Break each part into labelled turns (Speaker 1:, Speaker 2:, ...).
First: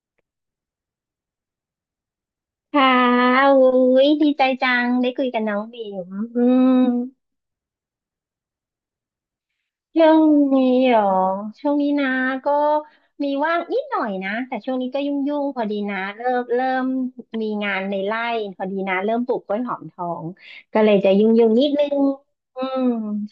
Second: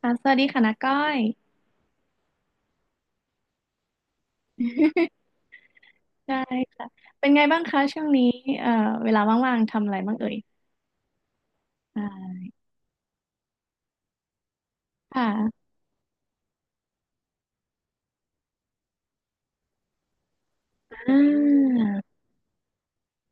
Speaker 1: ค่ะสวัสดีค่ะนาก้อย
Speaker 2: ค่ะอุ้ยดีใจจังได้ คุยกับน้องบิ๋ม
Speaker 1: ใช่
Speaker 2: อืม
Speaker 1: ค่ะเป็นไงบ้างคะช่วงนี้เอ่อเวลาว่างๆทำอะไร
Speaker 2: ช่
Speaker 1: บ้า
Speaker 2: ว
Speaker 1: ง
Speaker 2: ง
Speaker 1: เอ่ย
Speaker 2: นี้เหรอ ช่วงนี้
Speaker 1: อ่
Speaker 2: นะ
Speaker 1: า
Speaker 2: ก็มีว่างนิดหน่อยนะ แต่ช่วงนี้ก็ย
Speaker 1: ค
Speaker 2: ุ่งๆพอ
Speaker 1: ่ะ
Speaker 2: ดีนะเริ่มมีงานในไร่พอดีนะ เริ่มปลูกกล้วยหอมทอง ก็เลยจะ
Speaker 1: อ่า
Speaker 2: ยุ่งๆนิดนึงอืม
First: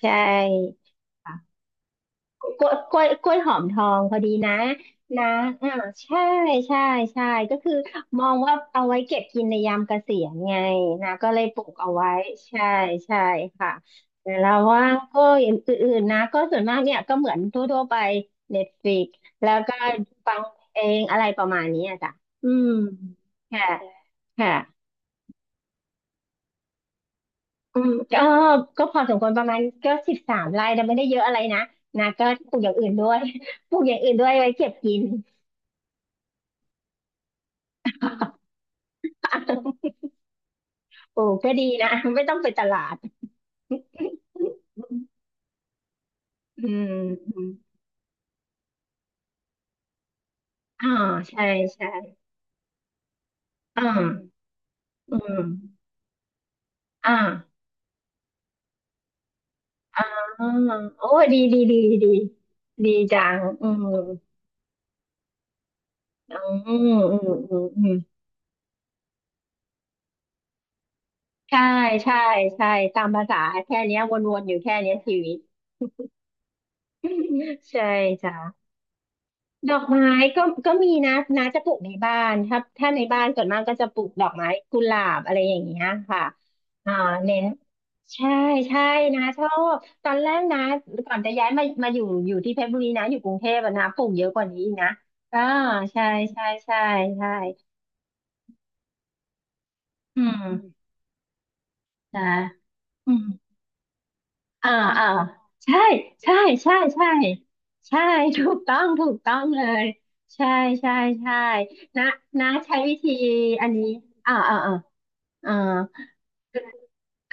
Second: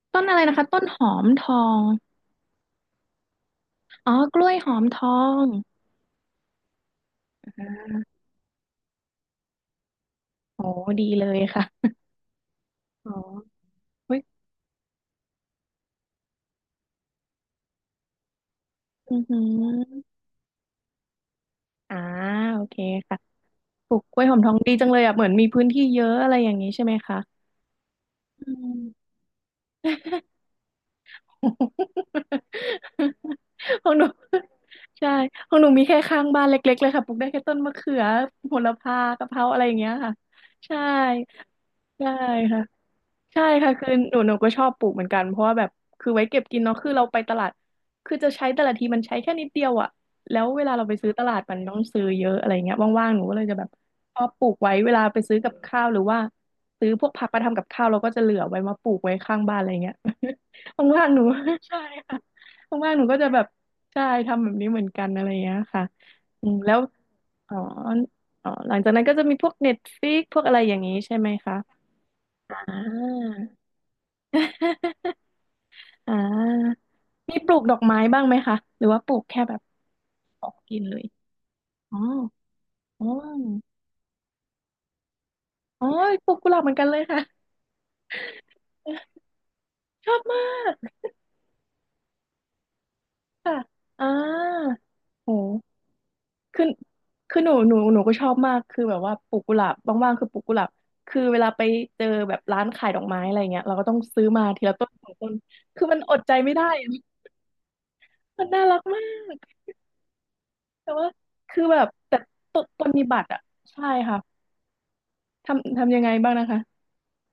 Speaker 2: ใช่
Speaker 1: ต้นอะไรนะคะต้นหอมทอง
Speaker 2: กล้วยหอมทอง
Speaker 1: อ๋อ
Speaker 2: พอดี
Speaker 1: กล้ว
Speaker 2: นะ
Speaker 1: ยหอมทอ
Speaker 2: นะ
Speaker 1: ง
Speaker 2: อ่าใช่ใช่ใช่ก็
Speaker 1: อ่
Speaker 2: คือ
Speaker 1: า
Speaker 2: มองว่าเอาไว้เก็บกินในยามเกษียณไง
Speaker 1: โอ้ดี
Speaker 2: นะ
Speaker 1: เล
Speaker 2: ก็
Speaker 1: ย
Speaker 2: เลยป
Speaker 1: ค่ะ
Speaker 2: ลูกเอาไว้ใช่
Speaker 1: อ๋อ
Speaker 2: ใช่ค่ะ
Speaker 1: เฮ้ย
Speaker 2: แล้วว่างก็อย่างอื่นๆนะก็ส่วนมากเนี่ยก็เหมือนทั่วๆไปเน t f l i ิก
Speaker 1: อือหื
Speaker 2: แล้วก็
Speaker 1: อ
Speaker 2: ฟังเองอะไรประมาณนี้
Speaker 1: อ่า
Speaker 2: อะจ้ะอื
Speaker 1: โอ
Speaker 2: ม
Speaker 1: เคค่ะ
Speaker 2: ค่ะ
Speaker 1: ปลูกกล้วยหอมท
Speaker 2: ค่ะ
Speaker 1: องดีจังเลยอ่ะเหมือนมีพื้นที่เยอะอะไรอย่างนี้ใช่ไหมคะ
Speaker 2: อืมก็
Speaker 1: อืม
Speaker 2: พอสมควรประมาณก็13 ไร่แต่ไม่ได้เยอะอะไรนะนะก็ปลูกอย่างอื่นด้ว ย ปลูก
Speaker 1: ขอ
Speaker 2: อ
Speaker 1: ง
Speaker 2: ย่า
Speaker 1: ห
Speaker 2: ง
Speaker 1: นู
Speaker 2: อื่นด้วยไว้เก็บกิน
Speaker 1: ใช่ของหนูมีแค่ข้างบ้านเล็กๆเลยค่ะปลูกได้แค่ต้นมะเขือโหระพากะเพราอะไรอย่างเงี้ยค่ะใช่
Speaker 2: โอ้ก็ดีนะ
Speaker 1: ใช่
Speaker 2: ไม่ต้องไป
Speaker 1: ค่ะ
Speaker 2: ตลาด
Speaker 1: ใช่ค่ะคือหนูก็ชอบปลูกเหมือนกันเพราะว่าแบบคือไว้เก็บกิน
Speaker 2: อื
Speaker 1: เนาะ
Speaker 2: ม
Speaker 1: คือเราไป
Speaker 2: อ
Speaker 1: ตลา
Speaker 2: ม
Speaker 1: ดคือจะใช้แต่ละทีมันใช้แค่นิดเดียวอะแล้วเวลาเรา
Speaker 2: อ่า
Speaker 1: ไปซื้อตลาด
Speaker 2: ใช่
Speaker 1: มันต้อง
Speaker 2: ใช่
Speaker 1: ซื้อเยอะอะไรเงี้ยว่างๆหนูก็เลยจะแบบ
Speaker 2: อ่
Speaker 1: ชอบ
Speaker 2: า
Speaker 1: ปลูกไว้เวลา
Speaker 2: อื
Speaker 1: ไปซื้อ
Speaker 2: ม
Speaker 1: กับข้าวหรือว่าซื้อพวก
Speaker 2: อ่า
Speaker 1: ผักมาทำกับข้าวเราก็จะเหลือไว้มาปลูกไว้ข้างบ้านอะไรเงี้ย
Speaker 2: อ่า
Speaker 1: ว่า
Speaker 2: โอ้
Speaker 1: งๆหนู
Speaker 2: ดีดี ดี
Speaker 1: ใช่
Speaker 2: ดี
Speaker 1: ค่ะ
Speaker 2: ดี
Speaker 1: ว่างๆหนูก็
Speaker 2: จั
Speaker 1: จะแบ
Speaker 2: ง
Speaker 1: บ
Speaker 2: อืม
Speaker 1: ใช่ทำแบบนี้เหมือนกันอะไรเงี้ยค่ะ
Speaker 2: อื
Speaker 1: อืม
Speaker 2: ม
Speaker 1: แล้
Speaker 2: อื
Speaker 1: ว
Speaker 2: ม
Speaker 1: อ๋
Speaker 2: อื
Speaker 1: อ
Speaker 2: มอืม
Speaker 1: อ๋อหลังจากนั้นก็จะมีพวก Netflix พวกอะไรอย่างนี้ใช่ไหมคะ
Speaker 2: ใช่ใช่
Speaker 1: อ่า
Speaker 2: ใช่ตามภาษาแค่เนี้ยวนๆอยู่แค่เนี้ยชี วิต
Speaker 1: อ่ามีปลู กดอก
Speaker 2: ใช่
Speaker 1: ไม้บ้างไหมคะ
Speaker 2: จ้ะ
Speaker 1: หรือว่าปลูกแค่แบบ
Speaker 2: ดอกไม้ก็
Speaker 1: ออก
Speaker 2: ก็
Speaker 1: กิน
Speaker 2: มี
Speaker 1: เลย
Speaker 2: นะน้าจะปลูกใน
Speaker 1: อ๋อ
Speaker 2: บ้านถ้าใน
Speaker 1: อ๋
Speaker 2: บ้านส่วนมาก
Speaker 1: อ
Speaker 2: ก็จะปลูกดอกไม้กุหลาบอะไรอย่างเงี้
Speaker 1: อ๋อ
Speaker 2: ยค่ะ
Speaker 1: ปลูกกุหลาบเหมือนกัน
Speaker 2: อ่า
Speaker 1: เลยค่ะ
Speaker 2: เน้นใช่ใช่นะชอบ
Speaker 1: ช
Speaker 2: ตอ
Speaker 1: อ
Speaker 2: น
Speaker 1: บ
Speaker 2: แร
Speaker 1: มา
Speaker 2: กนะ
Speaker 1: ก
Speaker 2: ก่อนจะย้ายมาอยู่อยู่ที่เพชรบุรีนะอยู่กรุงเท
Speaker 1: ค่ะ
Speaker 2: พอะนะป
Speaker 1: อ่
Speaker 2: ลูกเยอะกว่านี้อี
Speaker 1: า
Speaker 2: กนะอ่า
Speaker 1: โห
Speaker 2: ใช่ใช่
Speaker 1: คือ
Speaker 2: ใช่ใช่
Speaker 1: คือหนูก็ชอบมาก คือแบบว่าปลูกกุหลาบว่างๆ
Speaker 2: อื
Speaker 1: คือปลูกกุหลาบ
Speaker 2: ม
Speaker 1: คือเวลาไปเจอ
Speaker 2: นะ
Speaker 1: แบบร้านขายดอก
Speaker 2: อื
Speaker 1: ไม้
Speaker 2: ม
Speaker 1: อะไรเงี้ยเราก็ต้องซื้อมาที
Speaker 2: อ่า
Speaker 1: ละต้นส
Speaker 2: อ่า
Speaker 1: องต้น
Speaker 2: ใช่
Speaker 1: คือมันอดใจ
Speaker 2: ใช่
Speaker 1: ไม่ได้
Speaker 2: ใช่
Speaker 1: อะ
Speaker 2: ใช่ใช่
Speaker 1: มั
Speaker 2: ถู
Speaker 1: น
Speaker 2: ก
Speaker 1: น่า
Speaker 2: ต้
Speaker 1: รั
Speaker 2: อ
Speaker 1: ก
Speaker 2: ง
Speaker 1: มา
Speaker 2: ถูกต้อง
Speaker 1: ก
Speaker 2: เลยใช่
Speaker 1: แต่
Speaker 2: ใช่
Speaker 1: ว่า
Speaker 2: ใช่
Speaker 1: คือแบบ
Speaker 2: นะ
Speaker 1: แต่
Speaker 2: นะ
Speaker 1: ต้น
Speaker 2: ใช้
Speaker 1: ต้น
Speaker 2: วิ
Speaker 1: มี
Speaker 2: ธี
Speaker 1: บัตรอ่ะ
Speaker 2: อัน
Speaker 1: ใช่
Speaker 2: นี้
Speaker 1: ค่ะ
Speaker 2: อ่าอ่าอ่าอ่า
Speaker 1: ทำยังไงบ้างนะคะ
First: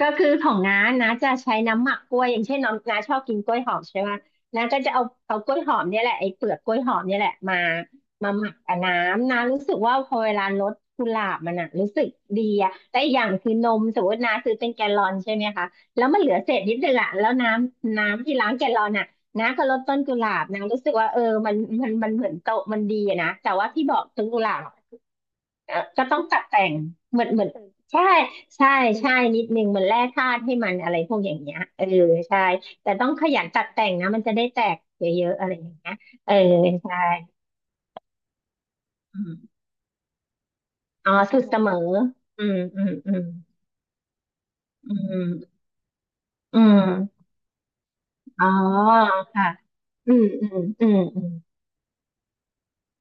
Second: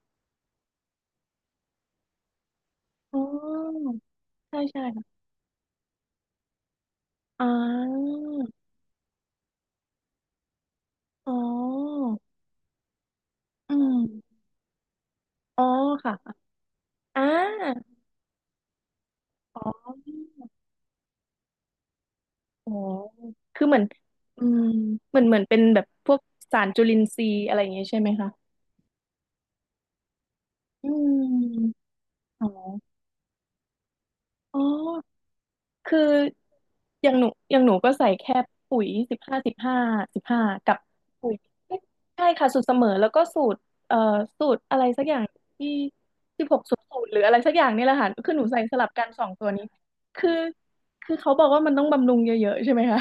Speaker 2: ก็คือของน้าน้าจะใช้น้ำหมักกล้วยอย่างเช่นน้องน้าช
Speaker 1: อ๋
Speaker 2: อบกินกล้วยหอม
Speaker 1: อ
Speaker 2: ใช่ไหม
Speaker 1: ใช่
Speaker 2: น้าก็
Speaker 1: ใช่
Speaker 2: จะเอา
Speaker 1: ค่ะ
Speaker 2: เอากล้วยหอมเนี่ยแหละไอ้เปลือกกล้วยหอมเนี่ยแหละ
Speaker 1: อ่
Speaker 2: มา
Speaker 1: า
Speaker 2: มาหมักกับน้ำน้ารู้สึกว่าพอเวลารดกุหลา
Speaker 1: อ๋อ
Speaker 2: บมันอะรู้สึกดีอะแต่อีกอย่างคือน
Speaker 1: อื
Speaker 2: มสมมติน้า
Speaker 1: ม
Speaker 2: ซื้อเป็นแกลลอนใช่ไหม
Speaker 1: อ๋อ
Speaker 2: คะแล้วมันเหลือ
Speaker 1: ค่ะ
Speaker 2: เศษนิดนึงอะ
Speaker 1: อ่
Speaker 2: แล้วน้
Speaker 1: า
Speaker 2: ำน้ำที่ล้างแกลลอนอะน้า
Speaker 1: อ๋อ
Speaker 2: ก็รดต้นกุหลาบน้ารู้สึกว่าเออมันมันเหมือนโตะ
Speaker 1: อ๋อ
Speaker 2: มันดีอะนะแต่
Speaker 1: คือ
Speaker 2: ว่า
Speaker 1: เหมือ
Speaker 2: ที่
Speaker 1: น
Speaker 2: บอกต้นกุ
Speaker 1: อื
Speaker 2: หลา
Speaker 1: ม
Speaker 2: บ
Speaker 1: เหมือนเป็นแบบ
Speaker 2: ก็
Speaker 1: พว
Speaker 2: ต้อ
Speaker 1: ก
Speaker 2: งตัด
Speaker 1: สา
Speaker 2: แต่
Speaker 1: ร
Speaker 2: ง
Speaker 1: จุลินท
Speaker 2: เหมื
Speaker 1: รี
Speaker 2: อน
Speaker 1: ย์
Speaker 2: เหมือน
Speaker 1: อะไรอย่างเงี้ยใช่
Speaker 2: ใช่
Speaker 1: ไหมคะ
Speaker 2: ใช่ใช่นิดนึงเหมือนแร่ธาตุให้มัน
Speaker 1: อื
Speaker 2: อะไรพวกอย่างเงี้ย
Speaker 1: ม
Speaker 2: เออใช่
Speaker 1: อ๋อ
Speaker 2: แต่ต้องขยันตัดแต่งนะมันจะได้
Speaker 1: อ๋
Speaker 2: แต
Speaker 1: อ
Speaker 2: กเยอะๆอะไรอย่างเงี้ย
Speaker 1: คือ
Speaker 2: เออใช่
Speaker 1: อย่างหนูก็ใส่แค่ปุ๋ยสิ
Speaker 2: อื
Speaker 1: บห้าสิ
Speaker 2: ม
Speaker 1: บห้าสิบห้ากับ
Speaker 2: อ๋อ
Speaker 1: ปุ๋ย
Speaker 2: สุดเสมอ
Speaker 1: ใช่
Speaker 2: อื
Speaker 1: ค่ะ
Speaker 2: ม
Speaker 1: สูตรเส
Speaker 2: อื
Speaker 1: มอ
Speaker 2: ม
Speaker 1: แล้ว
Speaker 2: อื
Speaker 1: ก็
Speaker 2: ม
Speaker 1: สูตรเอ่อสูตรอะไร
Speaker 2: อื
Speaker 1: สักอย่าง
Speaker 2: ม
Speaker 1: ที่สิบห
Speaker 2: อื
Speaker 1: กสูดสูดหรือ
Speaker 2: ม
Speaker 1: อะไรสักอย่างนี่แหละค่ะคือห
Speaker 2: อ๋
Speaker 1: นู
Speaker 2: อ
Speaker 1: ใส่สลับกันสองตั
Speaker 2: ค่ะ
Speaker 1: วนี้
Speaker 2: อืม
Speaker 1: คือ
Speaker 2: อืมอืมอืม
Speaker 1: เขาบอกว่ามันต้องบำรุงเยอะๆใช่ไหมคะ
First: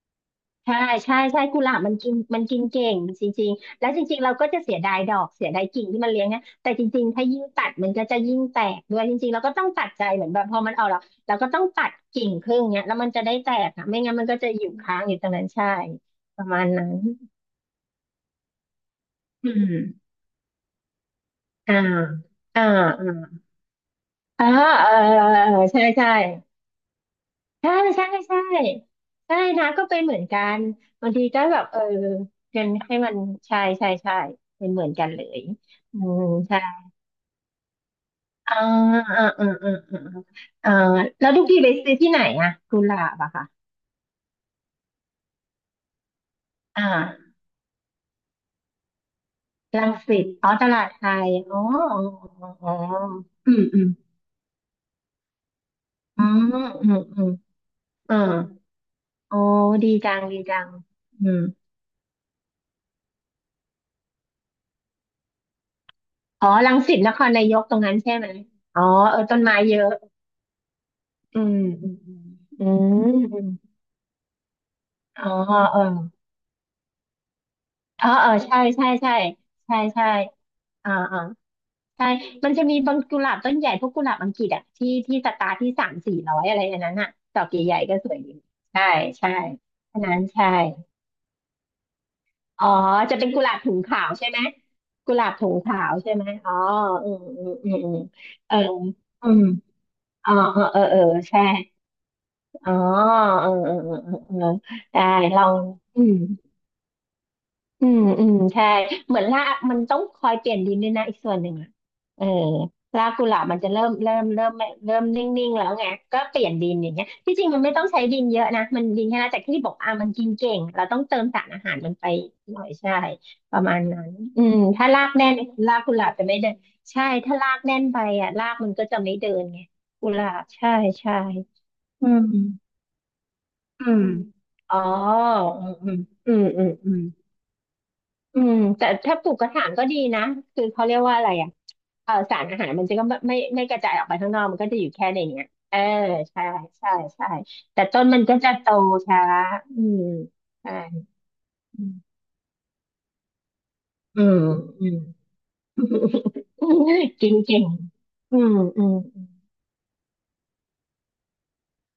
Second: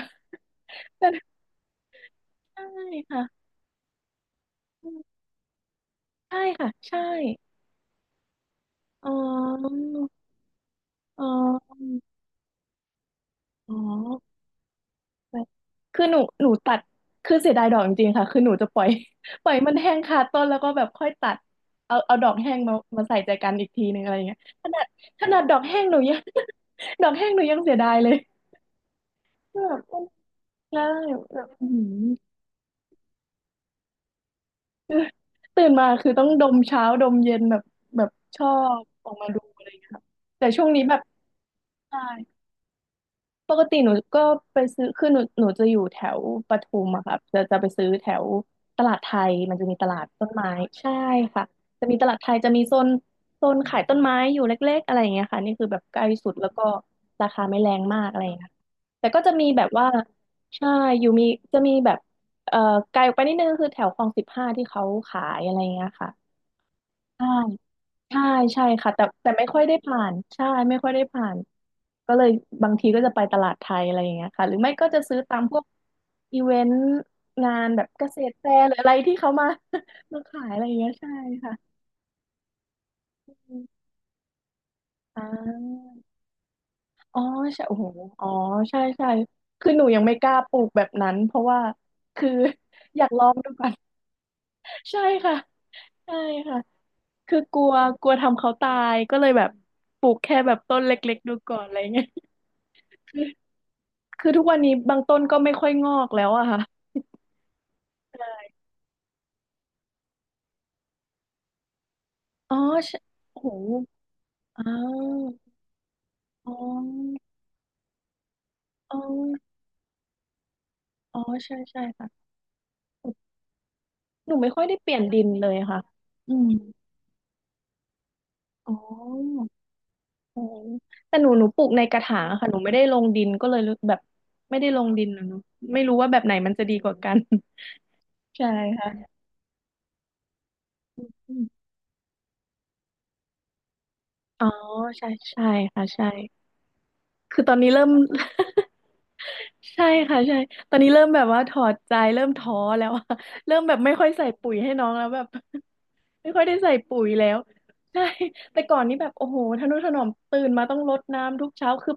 Speaker 2: ใช่ใช่
Speaker 1: แต่
Speaker 2: ใช่กุหลาบมันกินมันกิ
Speaker 1: ใช่
Speaker 2: นเก่งจ
Speaker 1: ค่ะ
Speaker 2: ริงๆแล้วจริงๆเราก็จะเสียดายดอกเสียดายกิ่งที่มันเลี้ยง
Speaker 1: ใช่
Speaker 2: นะ
Speaker 1: ค่ะ
Speaker 2: แต่จ
Speaker 1: ใช่
Speaker 2: ริงๆถ้ายิ่งตัดมันก็จะยิ่งแตกด้วย
Speaker 1: อ๋
Speaker 2: จริงๆเราก็ต้อง
Speaker 1: อ
Speaker 2: ตัดใจเหมือนแบบพอมันออกแล้ว
Speaker 1: อ๋
Speaker 2: เราก็ต้อง
Speaker 1: อ
Speaker 2: ตัดกิ่งครึ่งเนี้ยแล้วมันจะได้แตก
Speaker 1: อ๋อ
Speaker 2: อะไม่งั้นมันก็จะอยู่ค้างอยู่ตรงนั้นใช่
Speaker 1: คือหนู
Speaker 2: ป
Speaker 1: ห
Speaker 2: ระ
Speaker 1: นู
Speaker 2: มาณ
Speaker 1: ตัด
Speaker 2: นั้น
Speaker 1: คือเสียดายดอกจริงๆค่ะคือหนูจะปล่อย ป
Speaker 2: อื
Speaker 1: ล่อยมันแห้ง
Speaker 2: ม
Speaker 1: คาต้นแล้วก็แบบค่อยตัด
Speaker 2: อ่า
Speaker 1: เอาเอาดอกแห้ง
Speaker 2: อ่า
Speaker 1: มา
Speaker 2: อ
Speaker 1: มาใส่ใจกันอีกทีนึงอะไรอย่างเงี้ย
Speaker 2: ่า
Speaker 1: ขนาด
Speaker 2: อ่าเออเออ
Speaker 1: ด
Speaker 2: เอ
Speaker 1: อ
Speaker 2: อ
Speaker 1: กแห้
Speaker 2: ใช่
Speaker 1: งหนู
Speaker 2: ใช่
Speaker 1: ยัง ดอกแห้งหนูยัง
Speaker 2: ใช่
Speaker 1: เสียดาย
Speaker 2: ใช่
Speaker 1: เลย
Speaker 2: ใช่ใช่
Speaker 1: แบ
Speaker 2: นะ
Speaker 1: บ
Speaker 2: ก็
Speaker 1: มั
Speaker 2: เป็น
Speaker 1: น
Speaker 2: เหมือนกัน
Speaker 1: ได้
Speaker 2: บางที
Speaker 1: แบ
Speaker 2: ก็
Speaker 1: บ
Speaker 2: แบบ
Speaker 1: อื้อ
Speaker 2: เออ
Speaker 1: หือ
Speaker 2: เงินให้มันใช่ใช่ใช่เป็นเหมือน
Speaker 1: คือ
Speaker 2: กันเลย
Speaker 1: ตื่นมา
Speaker 2: อื
Speaker 1: คือ
Speaker 2: ม
Speaker 1: ต้องดม
Speaker 2: ใช่
Speaker 1: เช้าดมเย็นแบบแบบชอ
Speaker 2: อ่า
Speaker 1: บออก
Speaker 2: อ่า
Speaker 1: มาดู
Speaker 2: อ่า
Speaker 1: อะไร
Speaker 2: อ่า
Speaker 1: อย่างเงี้ย
Speaker 2: อ่า
Speaker 1: ค่ะแต่ช่วง
Speaker 2: อ่า
Speaker 1: นี้แบบ
Speaker 2: แล้วทุกทีไปซื้อ
Speaker 1: ใช่
Speaker 2: ที่ไหนอะกุหลาบอะค่ะ
Speaker 1: ปกติหนูก็ไปซื้อคือหนูจะอยู่แถวปทุ
Speaker 2: อ
Speaker 1: มอะค่ะ
Speaker 2: ่า
Speaker 1: จะไปซื้อแถวตลาดไทยมันจะมีต
Speaker 2: รัง
Speaker 1: ลาด
Speaker 2: สิ
Speaker 1: ต้
Speaker 2: ต
Speaker 1: น
Speaker 2: อ๋
Speaker 1: ไม้
Speaker 2: อตลาด
Speaker 1: ใช่
Speaker 2: ไทย
Speaker 1: ค่ะ
Speaker 2: อ๋อ
Speaker 1: จะมีตลาดไทยจะมี
Speaker 2: อ๋ออ๋อ
Speaker 1: โซนโซ
Speaker 2: อื
Speaker 1: น
Speaker 2: ม
Speaker 1: ขา
Speaker 2: อื
Speaker 1: ย
Speaker 2: ม
Speaker 1: ต้นไม้อยู่เล็กๆอะไรอย่างเงี้ยค่ะนี่คือแบบใกล้
Speaker 2: อื
Speaker 1: สุด
Speaker 2: ม
Speaker 1: แล้วก็
Speaker 2: อืมอื
Speaker 1: รา
Speaker 2: ม
Speaker 1: คาไม่แรงมาก
Speaker 2: อ่า
Speaker 1: อะไรอย่างเงี้ยค่ะแต่ก็จะ
Speaker 2: โอ้
Speaker 1: มีแบบว่า
Speaker 2: ดีจังดีจั
Speaker 1: ใช่
Speaker 2: ง
Speaker 1: อยู่มี
Speaker 2: อืม
Speaker 1: จะมีแบบเอ่อไกลออกไปนิดนึงคือแถวคลองสิบห้าที่เขาขายอะไรอย่างเงี้ยค่ะ
Speaker 2: อ๋อรังสิตนค
Speaker 1: ใช่
Speaker 2: รนายกตรงนั้นใช่
Speaker 1: ใช่
Speaker 2: ไหม
Speaker 1: ใช่
Speaker 2: อ๋อ
Speaker 1: ค่ะแต่
Speaker 2: เออ
Speaker 1: แต่
Speaker 2: ต้น
Speaker 1: ไม่
Speaker 2: ไม้
Speaker 1: ค่อย
Speaker 2: เย
Speaker 1: ได้
Speaker 2: อะ
Speaker 1: ผ่านใช่ไม่ค่อยได้ผ่าน
Speaker 2: อื
Speaker 1: ก็เล
Speaker 2: ม
Speaker 1: ย
Speaker 2: อื
Speaker 1: บางทีก็
Speaker 2: มอื
Speaker 1: จะไป
Speaker 2: ม
Speaker 1: ต
Speaker 2: อืม
Speaker 1: ลาดไทยอะไรอย่างเงี้ยค่ะหรือไม่ก็จะซื้อ
Speaker 2: อ๋อ
Speaker 1: ตามพวก
Speaker 2: เออ
Speaker 1: อีเวนต์งานแบบ
Speaker 2: เอ
Speaker 1: เก
Speaker 2: อ
Speaker 1: ษ
Speaker 2: เอ
Speaker 1: ต
Speaker 2: อ
Speaker 1: รแฟ
Speaker 2: ใช่
Speaker 1: ร์หรือ
Speaker 2: ใช่
Speaker 1: อะไร
Speaker 2: ใช่
Speaker 1: ที่เขามา
Speaker 2: ใช่ใช่
Speaker 1: มาขายอะไรอย่างเงี้
Speaker 2: อ่า
Speaker 1: ยใช่
Speaker 2: อ่า
Speaker 1: ค่ะ
Speaker 2: ใช่มันจะมีบางกุหลาบต้
Speaker 1: อื
Speaker 2: นใหญ่
Speaker 1: ม
Speaker 2: พวกกุหลาบอังกฤษอ่ะที่
Speaker 1: อ่
Speaker 2: สตาร์ทที่สา
Speaker 1: า
Speaker 2: มสี่ร้อยอะไรอันนั้นอ่ะ
Speaker 1: อ๋อ
Speaker 2: ดอก
Speaker 1: ใช่
Speaker 2: ให
Speaker 1: โอ้
Speaker 2: ญ่
Speaker 1: โห
Speaker 2: ๆก็สวย
Speaker 1: อ๋อ
Speaker 2: ดี
Speaker 1: ใช่
Speaker 2: ใช่
Speaker 1: ใช่
Speaker 2: ใช่
Speaker 1: คือหนู
Speaker 2: อั
Speaker 1: ยั
Speaker 2: น
Speaker 1: งไม่
Speaker 2: นั้น
Speaker 1: กล้า
Speaker 2: ใช่
Speaker 1: ปลูกแบบนั้นเพราะว่าคือ
Speaker 2: อ๋อ
Speaker 1: อยาก
Speaker 2: จะ
Speaker 1: ลอ
Speaker 2: เป็น
Speaker 1: ง
Speaker 2: กุห
Speaker 1: ดู
Speaker 2: ลาบ
Speaker 1: ก่อ
Speaker 2: ถุ
Speaker 1: น
Speaker 2: งขาวใช่ไหม
Speaker 1: ใช่
Speaker 2: กุหลาบ
Speaker 1: ค่ะ
Speaker 2: ถุงขาวใช่
Speaker 1: ใช่
Speaker 2: ไหมอ๋อ
Speaker 1: ค่ะ
Speaker 2: อืม
Speaker 1: คือ
Speaker 2: อืม
Speaker 1: กลั
Speaker 2: อื
Speaker 1: ว
Speaker 2: มอืม
Speaker 1: กลัวทำเขา
Speaker 2: เออ
Speaker 1: ตายก็เล
Speaker 2: อื
Speaker 1: ยแบ
Speaker 2: ม
Speaker 1: บปลูก
Speaker 2: อ๋อ
Speaker 1: แค่แบบ
Speaker 2: เออ
Speaker 1: ต้
Speaker 2: เอ
Speaker 1: น
Speaker 2: อ
Speaker 1: เล
Speaker 2: เออ
Speaker 1: ็กๆดู
Speaker 2: ใช่
Speaker 1: ก่อนอะไรเงี้ย
Speaker 2: อ๋อเออเออเออ
Speaker 1: คือ
Speaker 2: เอ
Speaker 1: ทุ
Speaker 2: อ
Speaker 1: กวันนี้บาง
Speaker 2: ได้
Speaker 1: ต้นก็
Speaker 2: ลอ
Speaker 1: ไม่
Speaker 2: ง
Speaker 1: ค่อยงอ
Speaker 2: อื
Speaker 1: ก
Speaker 2: ม
Speaker 1: แล้วอะค่ะ
Speaker 2: อืมอืม
Speaker 1: ใช่
Speaker 2: ใช่เหมือนรากมันต้องคอยเปลี่ยนดินด้วยนะอีกส่วนหนึ่งอะเออ
Speaker 1: อ๋อใช่
Speaker 2: รากกุหลา
Speaker 1: โอ้
Speaker 2: บ
Speaker 1: โห
Speaker 2: มันจะ
Speaker 1: อ้า
Speaker 2: เริ่มนิ่
Speaker 1: ว
Speaker 2: งๆแล้วไงก็เปลี่
Speaker 1: อ๋
Speaker 2: ยน
Speaker 1: อ
Speaker 2: ดินอย่างเงี้ยที่จริงมันไม่ต้องใช้ดินเยอะนะมัน
Speaker 1: อ๋อ
Speaker 2: ดินแค่นั้นแต่ที่บอกอ่ะมันกินเก่งเราต้องเติ
Speaker 1: อ๋อ
Speaker 2: มสาร
Speaker 1: ใช่
Speaker 2: อาหาร
Speaker 1: ใช่
Speaker 2: มันไป
Speaker 1: ค่ะ
Speaker 2: หน่อยใช่ประมาณนั้น
Speaker 1: หนู
Speaker 2: อื
Speaker 1: ไม่
Speaker 2: ม
Speaker 1: ค่อยได้
Speaker 2: ถ้า
Speaker 1: เปลี่ย
Speaker 2: รา
Speaker 1: น
Speaker 2: ก
Speaker 1: ดิ
Speaker 2: แน่
Speaker 1: น
Speaker 2: น
Speaker 1: เลย
Speaker 2: รา
Speaker 1: ค่ะ
Speaker 2: กกุหลาบจะ
Speaker 1: อื
Speaker 2: ไม่
Speaker 1: ม
Speaker 2: เดินใช่ถ้ารากแน่นไปอ่ะรากมั
Speaker 1: อ๋
Speaker 2: น
Speaker 1: อ
Speaker 2: ก็จะไม่เดินไงกุหลา
Speaker 1: โอ้
Speaker 2: บใช่ใช่
Speaker 1: แต่หนูปลูกในกระถางอะค่ะ หนูไม่ได้ลงดินก็เลยรู้
Speaker 2: อืมอื
Speaker 1: แบบ
Speaker 2: ม
Speaker 1: ไม่ได้
Speaker 2: อ๋อ
Speaker 1: ลงดินอะเนอะไม่
Speaker 2: อื
Speaker 1: รู้
Speaker 2: ม
Speaker 1: ว่าแบบ
Speaker 2: อื
Speaker 1: ไหน
Speaker 2: ม
Speaker 1: มัน
Speaker 2: อื
Speaker 1: จะ
Speaker 2: ม
Speaker 1: ดีก
Speaker 2: อื
Speaker 1: ว่า
Speaker 2: ม
Speaker 1: กัน
Speaker 2: อื
Speaker 1: ใช่
Speaker 2: มแต่
Speaker 1: ค่ะ
Speaker 2: ถ้าปลูกกระถางก็ดีนะคือเขาเรียกว่าอะไรอ่ะเออสารอาหารมันจะก็ไม่กระจายออกไปข้างนอ
Speaker 1: อ๋
Speaker 2: ก
Speaker 1: อ
Speaker 2: มันก็จะอยู่แค่
Speaker 1: ใช่
Speaker 2: ในเนี้
Speaker 1: ใช่
Speaker 2: ยเออ
Speaker 1: ค่ะใช่
Speaker 2: ใช่ใช่ใช่
Speaker 1: คือตอนนี้
Speaker 2: แต่
Speaker 1: เริ่ม
Speaker 2: ต้นมันก็จะโตช้าอื
Speaker 1: ใช่
Speaker 2: ม
Speaker 1: ค่ะใช่ต
Speaker 2: ใช่
Speaker 1: อนนี้เริ่มแบบว่าถอด
Speaker 2: อื
Speaker 1: ใจ
Speaker 2: ม
Speaker 1: เริ่มท้อแล้ว อะเริ่มแบบไม่ค่อย
Speaker 2: อื
Speaker 1: ใส่
Speaker 2: ม
Speaker 1: ปุ๋ยให้น้
Speaker 2: อื
Speaker 1: อง
Speaker 2: ม
Speaker 1: แล้วแบบ ไม่ค่อยได้ใส่ปุ๋ย
Speaker 2: จ
Speaker 1: แล้
Speaker 2: ริง
Speaker 1: ว
Speaker 2: จริง
Speaker 1: ใช่
Speaker 2: อืม
Speaker 1: แต่ก่อ
Speaker 2: อื
Speaker 1: นนี้
Speaker 2: ม
Speaker 1: แบบโอ้โหทะนุถนอมตื่นมาต้องรดน้ำทุกเช้าคือ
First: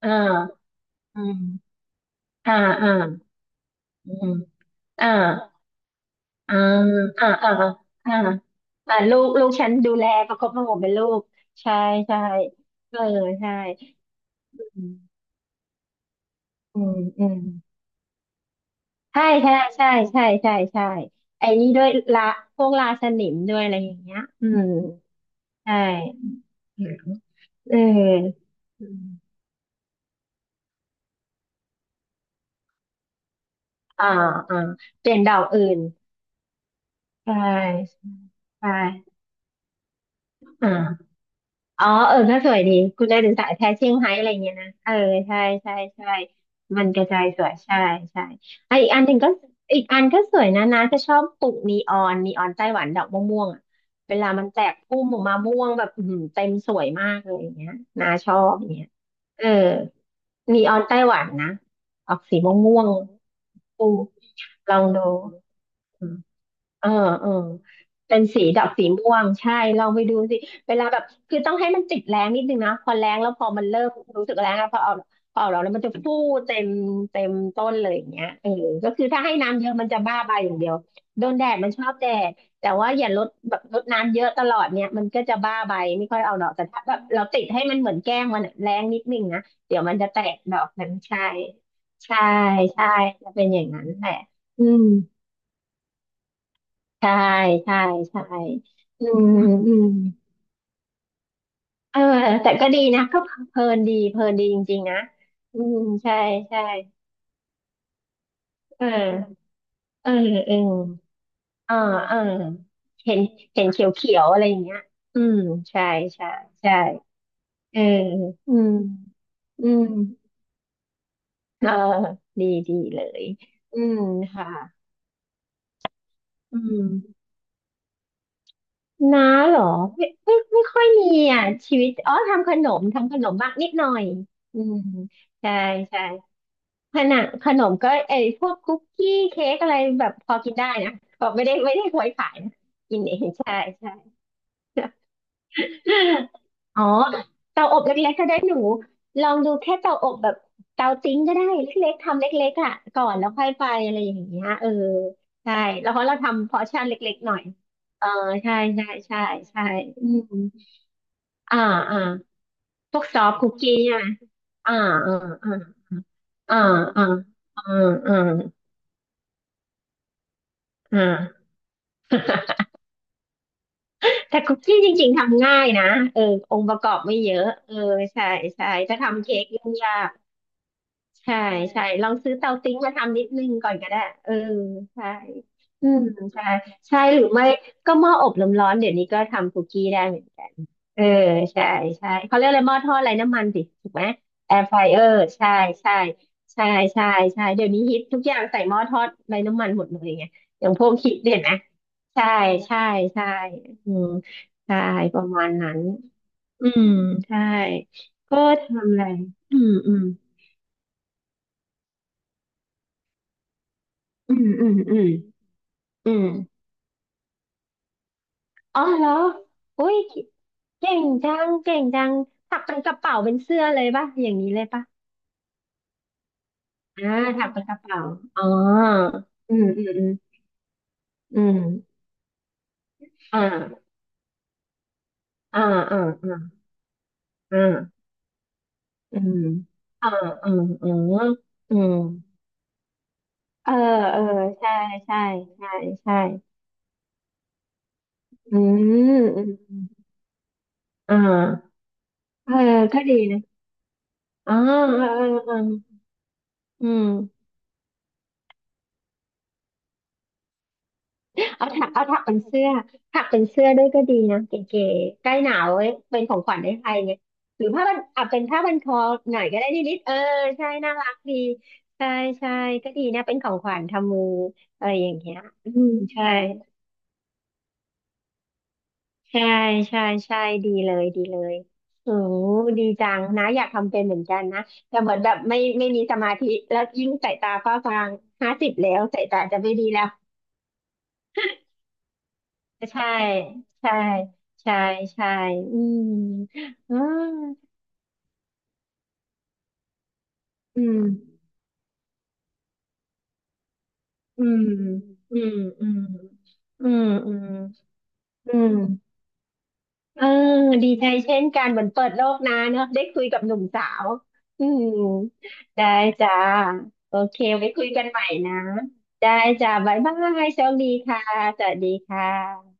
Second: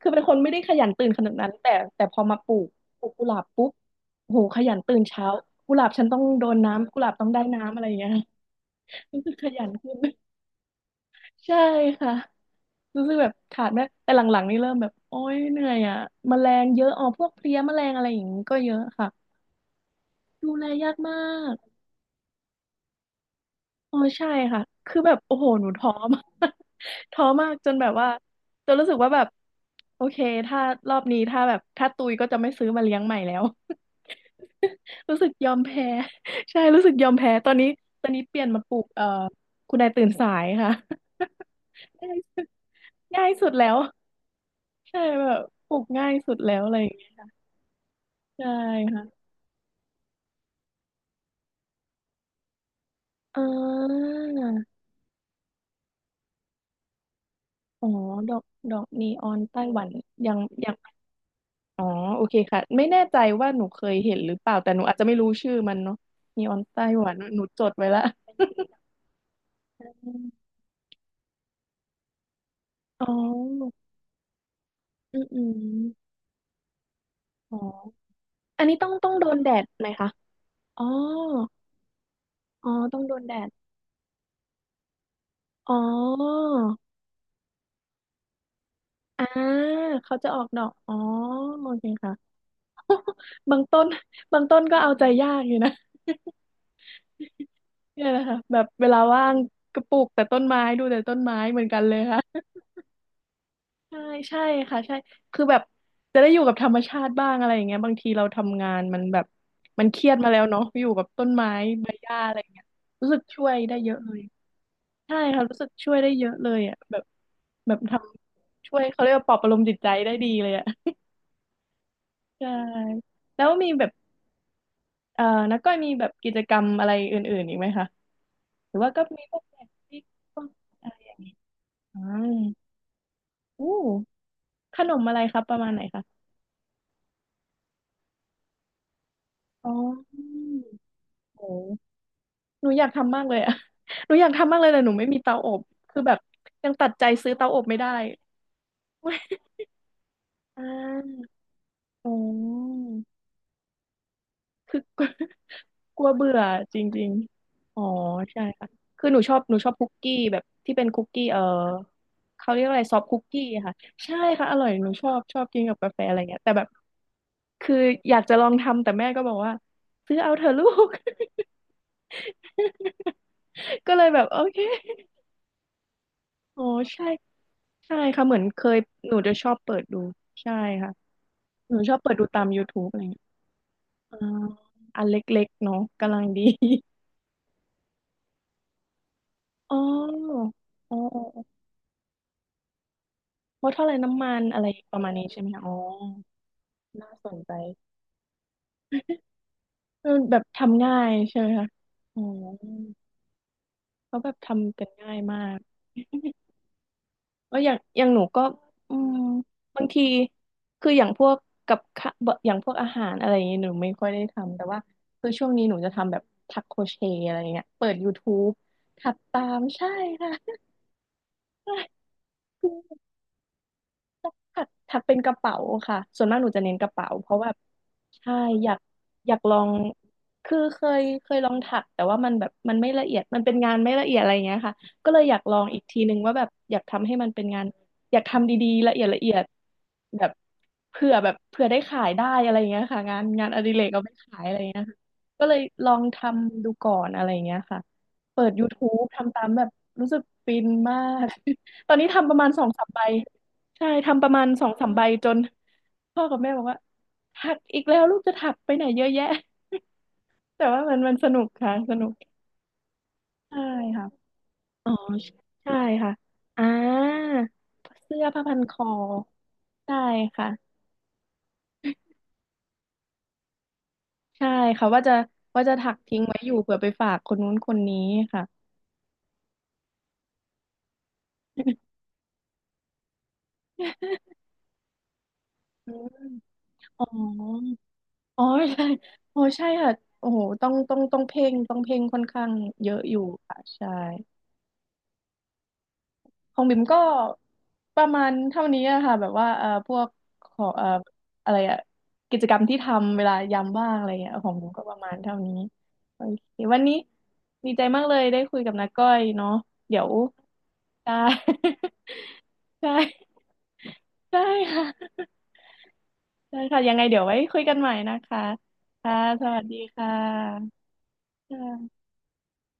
Speaker 1: คื
Speaker 2: อ่
Speaker 1: อเป็นคนไม่ได้
Speaker 2: า
Speaker 1: ขยันตื่นข
Speaker 2: อื
Speaker 1: นาดนั้นแต่
Speaker 2: ม
Speaker 1: แต่พอมาป
Speaker 2: อ่า
Speaker 1: ลูก
Speaker 2: อ่า
Speaker 1: ปลูกกุหลาบปุ๊บ
Speaker 2: อืม
Speaker 1: โอ้โหขยันตื่น
Speaker 2: อ่า
Speaker 1: เช้ากุหลาบฉันต้องโด
Speaker 2: อ่า
Speaker 1: นน้ำกุหลาบต้อ
Speaker 2: อ่า
Speaker 1: งได้
Speaker 2: อ่าอ่
Speaker 1: น้ำอะไรอย่างเงี้ย
Speaker 2: าอ่า ลู
Speaker 1: รู้
Speaker 2: ก
Speaker 1: สึกขยั
Speaker 2: ฉั
Speaker 1: น
Speaker 2: นดู
Speaker 1: ขึ้น
Speaker 2: แลประคบประหงมเป็นลูก
Speaker 1: ใช่
Speaker 2: ใช่
Speaker 1: ค่ะ
Speaker 2: ใช่เออ
Speaker 1: รู้สึกแบบ
Speaker 2: ใช่
Speaker 1: ขาดไม่แต่หลังๆนี่เริ่มแบบโอ๊ยเหนื่อยอ่ะแมลง
Speaker 2: อื
Speaker 1: เยอะ
Speaker 2: ม
Speaker 1: อ๋อพ
Speaker 2: อื
Speaker 1: วก
Speaker 2: ม
Speaker 1: เพลี้ยแมลงอะไรอย่างนี้ก็เยอะค่ะ
Speaker 2: ใช่ใช่ใช่ใช่
Speaker 1: ดู
Speaker 2: ใช่
Speaker 1: แล
Speaker 2: ใช่
Speaker 1: ยากมา
Speaker 2: ไอ้
Speaker 1: ก
Speaker 2: นี่ด้วยละพวกราสนิมด้วยอะไรอ
Speaker 1: อ๋
Speaker 2: ย่า
Speaker 1: อ
Speaker 2: งเงี้ย
Speaker 1: ใช่
Speaker 2: อื
Speaker 1: ค่ะ
Speaker 2: ม
Speaker 1: คือแบบโอ้โหหนู
Speaker 2: ใช่
Speaker 1: ท้อมาก
Speaker 2: อื ม
Speaker 1: ท้อมากจ
Speaker 2: เอ
Speaker 1: น
Speaker 2: อ
Speaker 1: แบบว่าจน
Speaker 2: อื
Speaker 1: รู้สึกว่าแบบ
Speaker 2: ม
Speaker 1: โอเคถ้ารอบนี้ถ้าแบบถ้าตุยก็จะไม่ซื้อมาเลี้ยงใหม่แล้ว
Speaker 2: อ่าอ่า เปลี่
Speaker 1: รู้
Speaker 2: ยน
Speaker 1: สึ
Speaker 2: ด
Speaker 1: ก
Speaker 2: อก
Speaker 1: ยอม
Speaker 2: อื่น
Speaker 1: แพ้ ใช่รู้สึกยอม
Speaker 2: ใช
Speaker 1: แพ้ตอนนี้
Speaker 2: ่
Speaker 1: ตอนนี้เปลี่ยนมา
Speaker 2: ใช่
Speaker 1: ปลูกคุณนายตื่นสายค่ะ
Speaker 2: อ่า อ๋อเออก็ สวยดีคุณได้
Speaker 1: ง่ายสุดง่า
Speaker 2: ถึ
Speaker 1: ย
Speaker 2: ง
Speaker 1: สุ
Speaker 2: สาย
Speaker 1: ด
Speaker 2: แท้
Speaker 1: แล้ว
Speaker 2: เชียงไฮ้อะไรเงี้ยนะเออ
Speaker 1: ใช่แบ
Speaker 2: ใช่
Speaker 1: บป
Speaker 2: ใช่
Speaker 1: ลูกง่า
Speaker 2: ใช่
Speaker 1: ยสุดแล้วอะไร
Speaker 2: มั
Speaker 1: อ
Speaker 2: น
Speaker 1: ย่าง
Speaker 2: ก
Speaker 1: เงี้
Speaker 2: ระจาย
Speaker 1: ย
Speaker 2: สวยใช่ใช่
Speaker 1: ใช่
Speaker 2: ไอะอีกอันหนึ่
Speaker 1: ค่ะ
Speaker 2: งก็อีกอันก็สวยนะนะจะชอบปลูกนีออนไต้หวันดอกม่
Speaker 1: อ่
Speaker 2: วงๆอ่ะ
Speaker 1: า
Speaker 2: เวลามันแตกพุ่มออกมาม่วงแบบอื้อหือเต็มสวยมากเลยอย่างเงี้ย
Speaker 1: อ๋อ
Speaker 2: นาช
Speaker 1: ดอ
Speaker 2: อ
Speaker 1: ก
Speaker 2: บอย่า
Speaker 1: ด
Speaker 2: ง
Speaker 1: อ
Speaker 2: เงี้
Speaker 1: ก
Speaker 2: ย
Speaker 1: นีออน
Speaker 2: เออ
Speaker 1: ไต้หวันยัง
Speaker 2: นี
Speaker 1: ยั
Speaker 2: อ
Speaker 1: ง
Speaker 2: อนไต้หวันนะ
Speaker 1: อ๋อ
Speaker 2: ออก
Speaker 1: โอเค
Speaker 2: สี
Speaker 1: ค่ะ
Speaker 2: ม่ว
Speaker 1: ไม่
Speaker 2: ง
Speaker 1: แน่ใจว่าหนู
Speaker 2: ๆ
Speaker 1: เค
Speaker 2: ปลู
Speaker 1: ยเห็นหรือเปล่าแต่
Speaker 2: กล
Speaker 1: ห
Speaker 2: อ
Speaker 1: นู
Speaker 2: ง
Speaker 1: อาจจะ
Speaker 2: ดู
Speaker 1: ไม่รู้ชื่อมันเนาะนีออนไต้
Speaker 2: เออ
Speaker 1: หวัน
Speaker 2: เออ
Speaker 1: หนูจดไว้ละ
Speaker 2: เป็นสีดอกสีม่วงใช่ลองไปดูสิเวลาแบบคือต้องให้มันติดแรงนิดนึงนะพอ
Speaker 1: อ๋
Speaker 2: แร
Speaker 1: อ
Speaker 2: งแล้วพอมันเริ่มรู้สึกแรงแล้วพอเอา
Speaker 1: อืม
Speaker 2: พ
Speaker 1: อื
Speaker 2: อเอา
Speaker 1: ม
Speaker 2: แล้วมันจะฟูเต็ม
Speaker 1: อ๋อ
Speaker 2: ต้นเลยอย่างเงี้ยเออ
Speaker 1: อันนี้ต้อ
Speaker 2: ก็
Speaker 1: ง
Speaker 2: คือ
Speaker 1: ต้อง
Speaker 2: ถ้า
Speaker 1: โด
Speaker 2: ให้
Speaker 1: นแด
Speaker 2: น้ำ
Speaker 1: ด
Speaker 2: เยอะ
Speaker 1: ไห
Speaker 2: มั
Speaker 1: ม
Speaker 2: นจะ
Speaker 1: คะ
Speaker 2: บ้าใบอย่างเดียว
Speaker 1: อ๋อ
Speaker 2: โดนแดดมันชอบแดด
Speaker 1: อ๋
Speaker 2: แต่
Speaker 1: อ
Speaker 2: ว่า
Speaker 1: ต้อ
Speaker 2: อ
Speaker 1: ง
Speaker 2: ย่า
Speaker 1: โด
Speaker 2: ล
Speaker 1: น
Speaker 2: ด
Speaker 1: แดด
Speaker 2: แบบลดน้ำเยอะตลอดเนี่ยมันก็จะบ้า
Speaker 1: อ๋
Speaker 2: ใบไม่ค่อยเอาด
Speaker 1: อ
Speaker 2: อกแต่ถ้าแบบเราติดให้มันเหมือนแกล้งมันอะแรงนิดนึ
Speaker 1: อ่า
Speaker 2: งนะเดี๋ยวมันจะ
Speaker 1: เขา
Speaker 2: แต
Speaker 1: จะ
Speaker 2: ก
Speaker 1: ออก
Speaker 2: ด
Speaker 1: ด
Speaker 2: อ
Speaker 1: อ
Speaker 2: ก
Speaker 1: ก
Speaker 2: มัน
Speaker 1: อ๋อ
Speaker 2: ใช่
Speaker 1: โอเคค่ะ
Speaker 2: ใช่ใช่จะเป็นอ
Speaker 1: บาง
Speaker 2: ย่าง
Speaker 1: ต้
Speaker 2: นั้
Speaker 1: น
Speaker 2: นแหละ
Speaker 1: บางต้
Speaker 2: อื
Speaker 1: นก็
Speaker 2: ม
Speaker 1: เอาใจยากอยู่นะ
Speaker 2: ใช่ใช่
Speaker 1: เนี่ย
Speaker 2: ใช่
Speaker 1: นะคะแบบเวลา
Speaker 2: อืม
Speaker 1: ว่าง
Speaker 2: อื
Speaker 1: ก็
Speaker 2: ม
Speaker 1: ปลูกแต่ต้นไม้ดูแต่ต้นไม้เหมือนกันเล
Speaker 2: เอ
Speaker 1: ย
Speaker 2: อ
Speaker 1: ค่ะ
Speaker 2: แต่ก็ดีนะก็เพลินดี
Speaker 1: ใช่
Speaker 2: เพลิน
Speaker 1: ใช่
Speaker 2: ดีจริ
Speaker 1: ค่ะ
Speaker 2: งๆ
Speaker 1: ใช่
Speaker 2: นะ
Speaker 1: คือแบ
Speaker 2: อื
Speaker 1: บ
Speaker 2: มใช่
Speaker 1: จะได้อยู่กับ
Speaker 2: ใช่
Speaker 1: ธรรมชาติบ้างอะไรอย่างเงี้ยบางทีเราทำงาน
Speaker 2: เอ
Speaker 1: มันแบบ
Speaker 2: อ
Speaker 1: มันเครี
Speaker 2: เออ
Speaker 1: ยดมาแล้ว
Speaker 2: เออ
Speaker 1: เนาะอยู่กับต้นไม้
Speaker 2: เออ
Speaker 1: ใบห
Speaker 2: เอ
Speaker 1: ญ้า
Speaker 2: อ
Speaker 1: อะไรอย่างเงี้ยรู้
Speaker 2: เห็
Speaker 1: สึ
Speaker 2: น
Speaker 1: กช่วย
Speaker 2: เห็น
Speaker 1: ได้
Speaker 2: เขีย
Speaker 1: เย
Speaker 2: ว
Speaker 1: อะเล
Speaker 2: เขีย
Speaker 1: ย
Speaker 2: วอะไรอย่างเงี้ย
Speaker 1: ใช่
Speaker 2: อืม
Speaker 1: ค่ะรู้สึก
Speaker 2: ใช่
Speaker 1: ช่วยได้เย
Speaker 2: ใช่
Speaker 1: อะเลย
Speaker 2: ใช่
Speaker 1: อ่ะแบบแบ
Speaker 2: เอ
Speaker 1: บ
Speaker 2: อ
Speaker 1: ท
Speaker 2: อื
Speaker 1: ำ
Speaker 2: ม
Speaker 1: ช่วยเขาเรียกว่าปลอบประโลม
Speaker 2: อื
Speaker 1: จิต
Speaker 2: ม
Speaker 1: ใจได้ดีเลยอ่ะ
Speaker 2: เออ ดี
Speaker 1: ใช่
Speaker 2: ดีเลย
Speaker 1: แล้วมี
Speaker 2: อื
Speaker 1: แบบ
Speaker 2: มค่ะ
Speaker 1: เอ่อนักก้อยมีแบบกิจกร
Speaker 2: อื
Speaker 1: รมอะไร
Speaker 2: ม
Speaker 1: อื่นๆอีกไหมคะหรือว่าก็
Speaker 2: น้า
Speaker 1: มีพวก
Speaker 2: เหร
Speaker 1: แบ
Speaker 2: อ
Speaker 1: บที่
Speaker 2: ไม่
Speaker 1: ป้อง
Speaker 2: ไม่ค่อย
Speaker 1: อะไร
Speaker 2: มี
Speaker 1: อย่างเงี้ย
Speaker 2: อ่ะชีวิต
Speaker 1: อ่า
Speaker 2: อ๋อทำขนมบ้าง
Speaker 1: อู้
Speaker 2: นิดหน่อยอืม
Speaker 1: ขนมอะไรครับ
Speaker 2: ใช่
Speaker 1: ประมาณไหน
Speaker 2: ใช่
Speaker 1: คะ
Speaker 2: ขนมก็ไอ้พวกคุกกี้เค้ก
Speaker 1: อ๋
Speaker 2: อะ
Speaker 1: อ
Speaker 2: ไรแบบพอกินได้นะก็
Speaker 1: โห
Speaker 2: ไม่ได้ควยขายนะ
Speaker 1: หนูอยาก
Speaker 2: กินเอ
Speaker 1: ทำมาก
Speaker 2: ง
Speaker 1: เลย
Speaker 2: ใช่
Speaker 1: อะ
Speaker 2: ใช่
Speaker 1: หนูอยากทำมากเลยแต่หนูไม่มีเตาอบ คือแบบยัง
Speaker 2: อ๋อ
Speaker 1: ตัดใจซื้อเตาอบ
Speaker 2: เตา
Speaker 1: ไม่
Speaker 2: อบ
Speaker 1: ได้
Speaker 2: เล็กๆก็ได้หนูลอง ดูแค่เตาอบแบบ
Speaker 1: อ่
Speaker 2: เตาติ้ง
Speaker 1: า
Speaker 2: ก็ได้เล็กๆ
Speaker 1: โอ้
Speaker 2: ทำเล็กๆอ่ะก่อนแล้วค่อยไปอะไรอย่างเงี้ยเอ อ
Speaker 1: คือกลัว
Speaker 2: ใช่แล้วเพ
Speaker 1: กลั
Speaker 2: ราะ
Speaker 1: ว
Speaker 2: เรา
Speaker 1: เบื่อ
Speaker 2: ทำพอร์
Speaker 1: จ
Speaker 2: ชั่น
Speaker 1: ริง
Speaker 2: เล็กๆหน่อย
Speaker 1: ๆอ๋อ
Speaker 2: เออ
Speaker 1: ใช่
Speaker 2: ใช่
Speaker 1: ค่ะ
Speaker 2: ใช่
Speaker 1: คือห
Speaker 2: ใช่
Speaker 1: นูชอบหนู
Speaker 2: ใช่
Speaker 1: ชอบคุก
Speaker 2: อื
Speaker 1: กี้
Speaker 2: ม
Speaker 1: แบบที่เป็นคุกกี้เออ
Speaker 2: อ่าอ่า
Speaker 1: เขาเรียกว่าอะไร
Speaker 2: พ
Speaker 1: ซอ
Speaker 2: ว
Speaker 1: ฟ
Speaker 2: กซ
Speaker 1: คุ
Speaker 2: อ
Speaker 1: ก
Speaker 2: ฟต์
Speaker 1: กี้
Speaker 2: คุกกี้
Speaker 1: ค่ะ
Speaker 2: ใช่ไหม
Speaker 1: ใช่ค่ะอร่อย
Speaker 2: อ่า
Speaker 1: หนูชอ
Speaker 2: อ่า
Speaker 1: บชอบ
Speaker 2: อ่า
Speaker 1: กินกับกาแฟอะไรเงี้ยแต่
Speaker 2: อ่า
Speaker 1: แบบ
Speaker 2: อ่าอ่า
Speaker 1: คืออ
Speaker 2: อ่า
Speaker 1: ยากจะลองทำแต่แม่ก็บอกว่าซื้อเอาเถอะลูก
Speaker 2: อ่า
Speaker 1: ก็เลยแบบ
Speaker 2: แต่
Speaker 1: โอ
Speaker 2: คุ
Speaker 1: เค
Speaker 2: กกี้จริงๆทำง่ายนะเอออ
Speaker 1: อ๋
Speaker 2: ง
Speaker 1: อ
Speaker 2: ค์ประกอบ
Speaker 1: ใช่
Speaker 2: ไม่เยอะเออ
Speaker 1: ใช่ค่ะ
Speaker 2: ใช่
Speaker 1: เหมือนเค
Speaker 2: ใช่
Speaker 1: ย
Speaker 2: ถ้า
Speaker 1: หนู
Speaker 2: ทำ
Speaker 1: จะ
Speaker 2: เค้
Speaker 1: ช
Speaker 2: ก
Speaker 1: อบ
Speaker 2: ยุ่ง
Speaker 1: เปิด
Speaker 2: ยา
Speaker 1: ดู
Speaker 2: ก
Speaker 1: ใช่ค่ะ
Speaker 2: ใช่
Speaker 1: หนู
Speaker 2: ใช่
Speaker 1: ชอบ
Speaker 2: ลอ
Speaker 1: เปิ
Speaker 2: ง
Speaker 1: ดดู
Speaker 2: ซื้อ
Speaker 1: ตาม
Speaker 2: เตาติ้ง
Speaker 1: YouTube
Speaker 2: มา
Speaker 1: อะไร
Speaker 2: ทำนิ
Speaker 1: เงี้ย
Speaker 2: ดนึงก่อนก็ได้
Speaker 1: อ่า
Speaker 2: เออ
Speaker 1: อัน
Speaker 2: ใช่
Speaker 1: เล็กๆเนาะ
Speaker 2: อืม
Speaker 1: กำลังดี
Speaker 2: ใช่ใช่หรือไม่ก็หม้ออบลมร้อนเดี๋ยวนี้ก็ทำคุก
Speaker 1: อ๋
Speaker 2: กี้ได้เหมือนกั
Speaker 1: อ
Speaker 2: น
Speaker 1: อ๋อ
Speaker 2: เออ
Speaker 1: อ๋ออ
Speaker 2: ใช่ใช่เขาเรียกอะไรหม้อทอดไร้น้ำมันสิ
Speaker 1: ๋อลดเท่า
Speaker 2: ถู
Speaker 1: ไหร่
Speaker 2: กไหม
Speaker 1: น้ำมัน
Speaker 2: แอ
Speaker 1: อะไร
Speaker 2: ร์ไฟ
Speaker 1: ป
Speaker 2: เอ
Speaker 1: ระ
Speaker 2: อ
Speaker 1: มาณ
Speaker 2: ร์
Speaker 1: นี้ใช่ไหม
Speaker 2: ใช่
Speaker 1: คะอ๋อ
Speaker 2: ใช่ใช่ใช่
Speaker 1: น่าสน
Speaker 2: ใช่
Speaker 1: ใจ
Speaker 2: เดี๋ยวนี้ฮิตทุกอย่างใส่หม้อทอดไร้น้ำมันหมดเลย
Speaker 1: เออ
Speaker 2: ไง
Speaker 1: แบบ
Speaker 2: อย่างพ
Speaker 1: ทำ
Speaker 2: วก
Speaker 1: ง่า
Speaker 2: คิ
Speaker 1: ย
Speaker 2: ด
Speaker 1: ใช่
Speaker 2: เห็น
Speaker 1: ไหม
Speaker 2: ไหม
Speaker 1: คะอ๋อ
Speaker 2: ใช่ใช่ใช่อืม
Speaker 1: เขาแบบ
Speaker 2: ใช่
Speaker 1: ทำกันง่า
Speaker 2: ป
Speaker 1: ย
Speaker 2: ระ
Speaker 1: มา
Speaker 2: มาณ
Speaker 1: ก
Speaker 2: นั้น อืมใช่
Speaker 1: แล้วอย่างอย่างหนู
Speaker 2: ก็
Speaker 1: ก็
Speaker 2: ทำ
Speaker 1: อื
Speaker 2: อะไร
Speaker 1: ม
Speaker 2: อืม
Speaker 1: บาง
Speaker 2: อืม
Speaker 1: ที คืออย่างพวกกับข้าบะอย่างพวกอาหารอะไรอย่างเงี้ยหนูไม่ค่อยได้
Speaker 2: อืม
Speaker 1: ทำ แต่
Speaker 2: อืม
Speaker 1: ว่า
Speaker 2: อืม
Speaker 1: คือช่วงนี้หนูจะ
Speaker 2: อื
Speaker 1: ทำแบบ
Speaker 2: ม
Speaker 1: ทักโครเชต์อะไรอย่างเงี้ยเปิด YouTube
Speaker 2: อ๋อ
Speaker 1: ถั
Speaker 2: แล้
Speaker 1: ด
Speaker 2: ว
Speaker 1: ตาม
Speaker 2: อุ้
Speaker 1: ใช่
Speaker 2: ย
Speaker 1: ค่ะ
Speaker 2: เก่งจังเก่งจังถักเป็นก ระเป๋าเป็นเสื้อเลยป่ะอย่างนี้เล
Speaker 1: ถั
Speaker 2: ย
Speaker 1: ก
Speaker 2: ป่ะ
Speaker 1: ถักเป็นกระเป๋าค่ะ ส่วนมากหนูจะเน้นกระเป๋า
Speaker 2: อ่า
Speaker 1: เพราะ
Speaker 2: ถั
Speaker 1: ว่า
Speaker 2: กเป็นกระเป๋า
Speaker 1: ใช่
Speaker 2: อ๋อ
Speaker 1: อยากอยากล
Speaker 2: อื
Speaker 1: อ
Speaker 2: ม
Speaker 1: ง
Speaker 2: อืมอืม
Speaker 1: คือเคย
Speaker 2: อื
Speaker 1: ลอง
Speaker 2: ม
Speaker 1: ถักแต่ว่ามันแบบมันไม่ละเอียด
Speaker 2: อ่
Speaker 1: มันเป็นงาน
Speaker 2: า
Speaker 1: ไม่ละเอียดอะไรอยงเงี้ยค่ะก็เลยอยากลอ
Speaker 2: อ่า
Speaker 1: งอีก
Speaker 2: อ่า
Speaker 1: ทีนึง
Speaker 2: อ่า
Speaker 1: ว่าแบบอยากทำให้มันเป็นงาน
Speaker 2: อ่า
Speaker 1: อยากทำดีๆละเอียด
Speaker 2: อื
Speaker 1: ละเอี
Speaker 2: ม
Speaker 1: ยด
Speaker 2: อ่า
Speaker 1: แบบ
Speaker 2: อ่าอ่า
Speaker 1: เผื่อ
Speaker 2: อื
Speaker 1: ได้
Speaker 2: ม
Speaker 1: ขายได้อะไรอย่างเงี้ยค่ะงานงานอ
Speaker 2: เอ
Speaker 1: ดิ
Speaker 2: อ
Speaker 1: เรกเอาไป
Speaker 2: เออ
Speaker 1: ขายอะไรา
Speaker 2: ใช่
Speaker 1: เงี้ยค่ะ
Speaker 2: ใช่
Speaker 1: ก็เลย
Speaker 2: ใช่
Speaker 1: ลอง
Speaker 2: ใช่
Speaker 1: ทำดูก่อนอะไรอย่งเงี้ยค่ะเปิด
Speaker 2: อื
Speaker 1: ยู u ู u b
Speaker 2: ม
Speaker 1: ทำ
Speaker 2: อื
Speaker 1: ตามแบบ
Speaker 2: ม
Speaker 1: รู้สึกฟินมา
Speaker 2: อมอ่
Speaker 1: ก
Speaker 2: า
Speaker 1: ตอนนี้ทำประมาณ
Speaker 2: เออ
Speaker 1: สองสามใบ
Speaker 2: ก็ดีนะ
Speaker 1: ใช่ทำประมาณ
Speaker 2: อ๋อ
Speaker 1: สอ
Speaker 2: เ
Speaker 1: งสามใบ
Speaker 2: ออเอ
Speaker 1: จ
Speaker 2: อ
Speaker 1: น
Speaker 2: เออ
Speaker 1: พ่อกับแม่บอกว่า
Speaker 2: อืม
Speaker 1: ถักอีกแล้วลูกจะถักไปไหนเยอะแยะ แต่ว่ามันมันสนุก
Speaker 2: เอา
Speaker 1: ค่ะ
Speaker 2: ถัก
Speaker 1: สนุก
Speaker 2: เป็นเสื้อถักเป็น
Speaker 1: ใช่
Speaker 2: เสื้อด้วยก็
Speaker 1: ค่ะ
Speaker 2: ดีนะเก๋
Speaker 1: อ๋อ
Speaker 2: ๆใกล้หนาว
Speaker 1: ใช่
Speaker 2: เว้ย
Speaker 1: ค่ะ
Speaker 2: เป็นของขวัญ
Speaker 1: อ่า
Speaker 2: ให้ใครไงหรือผ้าบัน
Speaker 1: เสื้อ
Speaker 2: อ่ะเป็
Speaker 1: ผ้า
Speaker 2: น
Speaker 1: พั
Speaker 2: ผ้า
Speaker 1: นค
Speaker 2: บัน
Speaker 1: อ
Speaker 2: คอหน่อยก็ได้นิ
Speaker 1: ใช่
Speaker 2: ดๆเออ
Speaker 1: ค่ะ
Speaker 2: ใช่น่ารักดีใช่ใช่ก็ดีนะเป็นของขวัญทำมือ
Speaker 1: ใช่
Speaker 2: อะ
Speaker 1: ค่ะ
Speaker 2: ไร
Speaker 1: ว่า
Speaker 2: อ
Speaker 1: จะ
Speaker 2: ย่างเงี้ย
Speaker 1: ว่า
Speaker 2: อื
Speaker 1: จะ
Speaker 2: ม
Speaker 1: ถักทิ้ง
Speaker 2: ใช่
Speaker 1: ไว้อยู่เผื่อไปฝากคนนู้นคนนี้ค่ะ
Speaker 2: ใช่ใช่ใช่ดีเลยดีเลยโอ้ดีจังนะอยากทำเป็นเหมือนกันนะแต่เหมือนแบบไม่
Speaker 1: อื
Speaker 2: มีส
Speaker 1: ม
Speaker 2: มาธิแล้ว
Speaker 1: อ๋อ
Speaker 2: ยิ่งสายตาฟ้าฟาง
Speaker 1: อ๋อ
Speaker 2: 50
Speaker 1: ใช่
Speaker 2: แล้วสายตา
Speaker 1: อ๋อ
Speaker 2: จะ
Speaker 1: ใช่
Speaker 2: ไม่ดี
Speaker 1: ค่ะ
Speaker 2: แล้ว
Speaker 1: โอ้โหต้องเพ่งต้องเพ่งค่อนข้างเยอะ
Speaker 2: ใช่
Speaker 1: อยู่ค่ะใช่
Speaker 2: ใช่ใช่ใช่อืม
Speaker 1: ของบิ่มก็
Speaker 2: อ่า
Speaker 1: ประมาณเท่านี้อะค่ะแบบว่าพวกของ
Speaker 2: อืม
Speaker 1: อะไรอะกิจกรรมที่ทำเวลายามว่างอะไรเงี้ย
Speaker 2: อื
Speaker 1: ของ
Speaker 2: ม
Speaker 1: บิ่มก็ประมาณเท่า
Speaker 2: อืม
Speaker 1: นี้
Speaker 2: อืม
Speaker 1: โอเควัน
Speaker 2: อื
Speaker 1: นี้
Speaker 2: มอืม
Speaker 1: ดีใจมากเลยได้
Speaker 2: อื
Speaker 1: คุยกับ
Speaker 2: ม
Speaker 1: น้าก้อยเนาะเดี๋ยว
Speaker 2: เออดีใจ
Speaker 1: ได้
Speaker 2: เช่นกันเหมือนเปิดโลกนะเน อะ
Speaker 1: ได้
Speaker 2: ได้คุยกับหนุ่มสาว
Speaker 1: ได้
Speaker 2: อื
Speaker 1: ค่ะ
Speaker 2: มได้จ้า
Speaker 1: ได้ค่ะยังไง
Speaker 2: โอ
Speaker 1: เดี๋ยวไว้
Speaker 2: เค
Speaker 1: คุย
Speaker 2: ไว้
Speaker 1: กัน
Speaker 2: คุ
Speaker 1: ให
Speaker 2: ย
Speaker 1: ม่
Speaker 2: กัน
Speaker 1: นะ
Speaker 2: ใหม่
Speaker 1: คะ
Speaker 2: นะ
Speaker 1: ค่ะ
Speaker 2: ได้
Speaker 1: สวัส
Speaker 2: จ้า
Speaker 1: ดี
Speaker 2: บ๊าย
Speaker 1: ค่
Speaker 2: บายโชค
Speaker 1: ะ
Speaker 2: ดีค่ะสวัสดี
Speaker 1: ค่ะ
Speaker 2: ค่ะ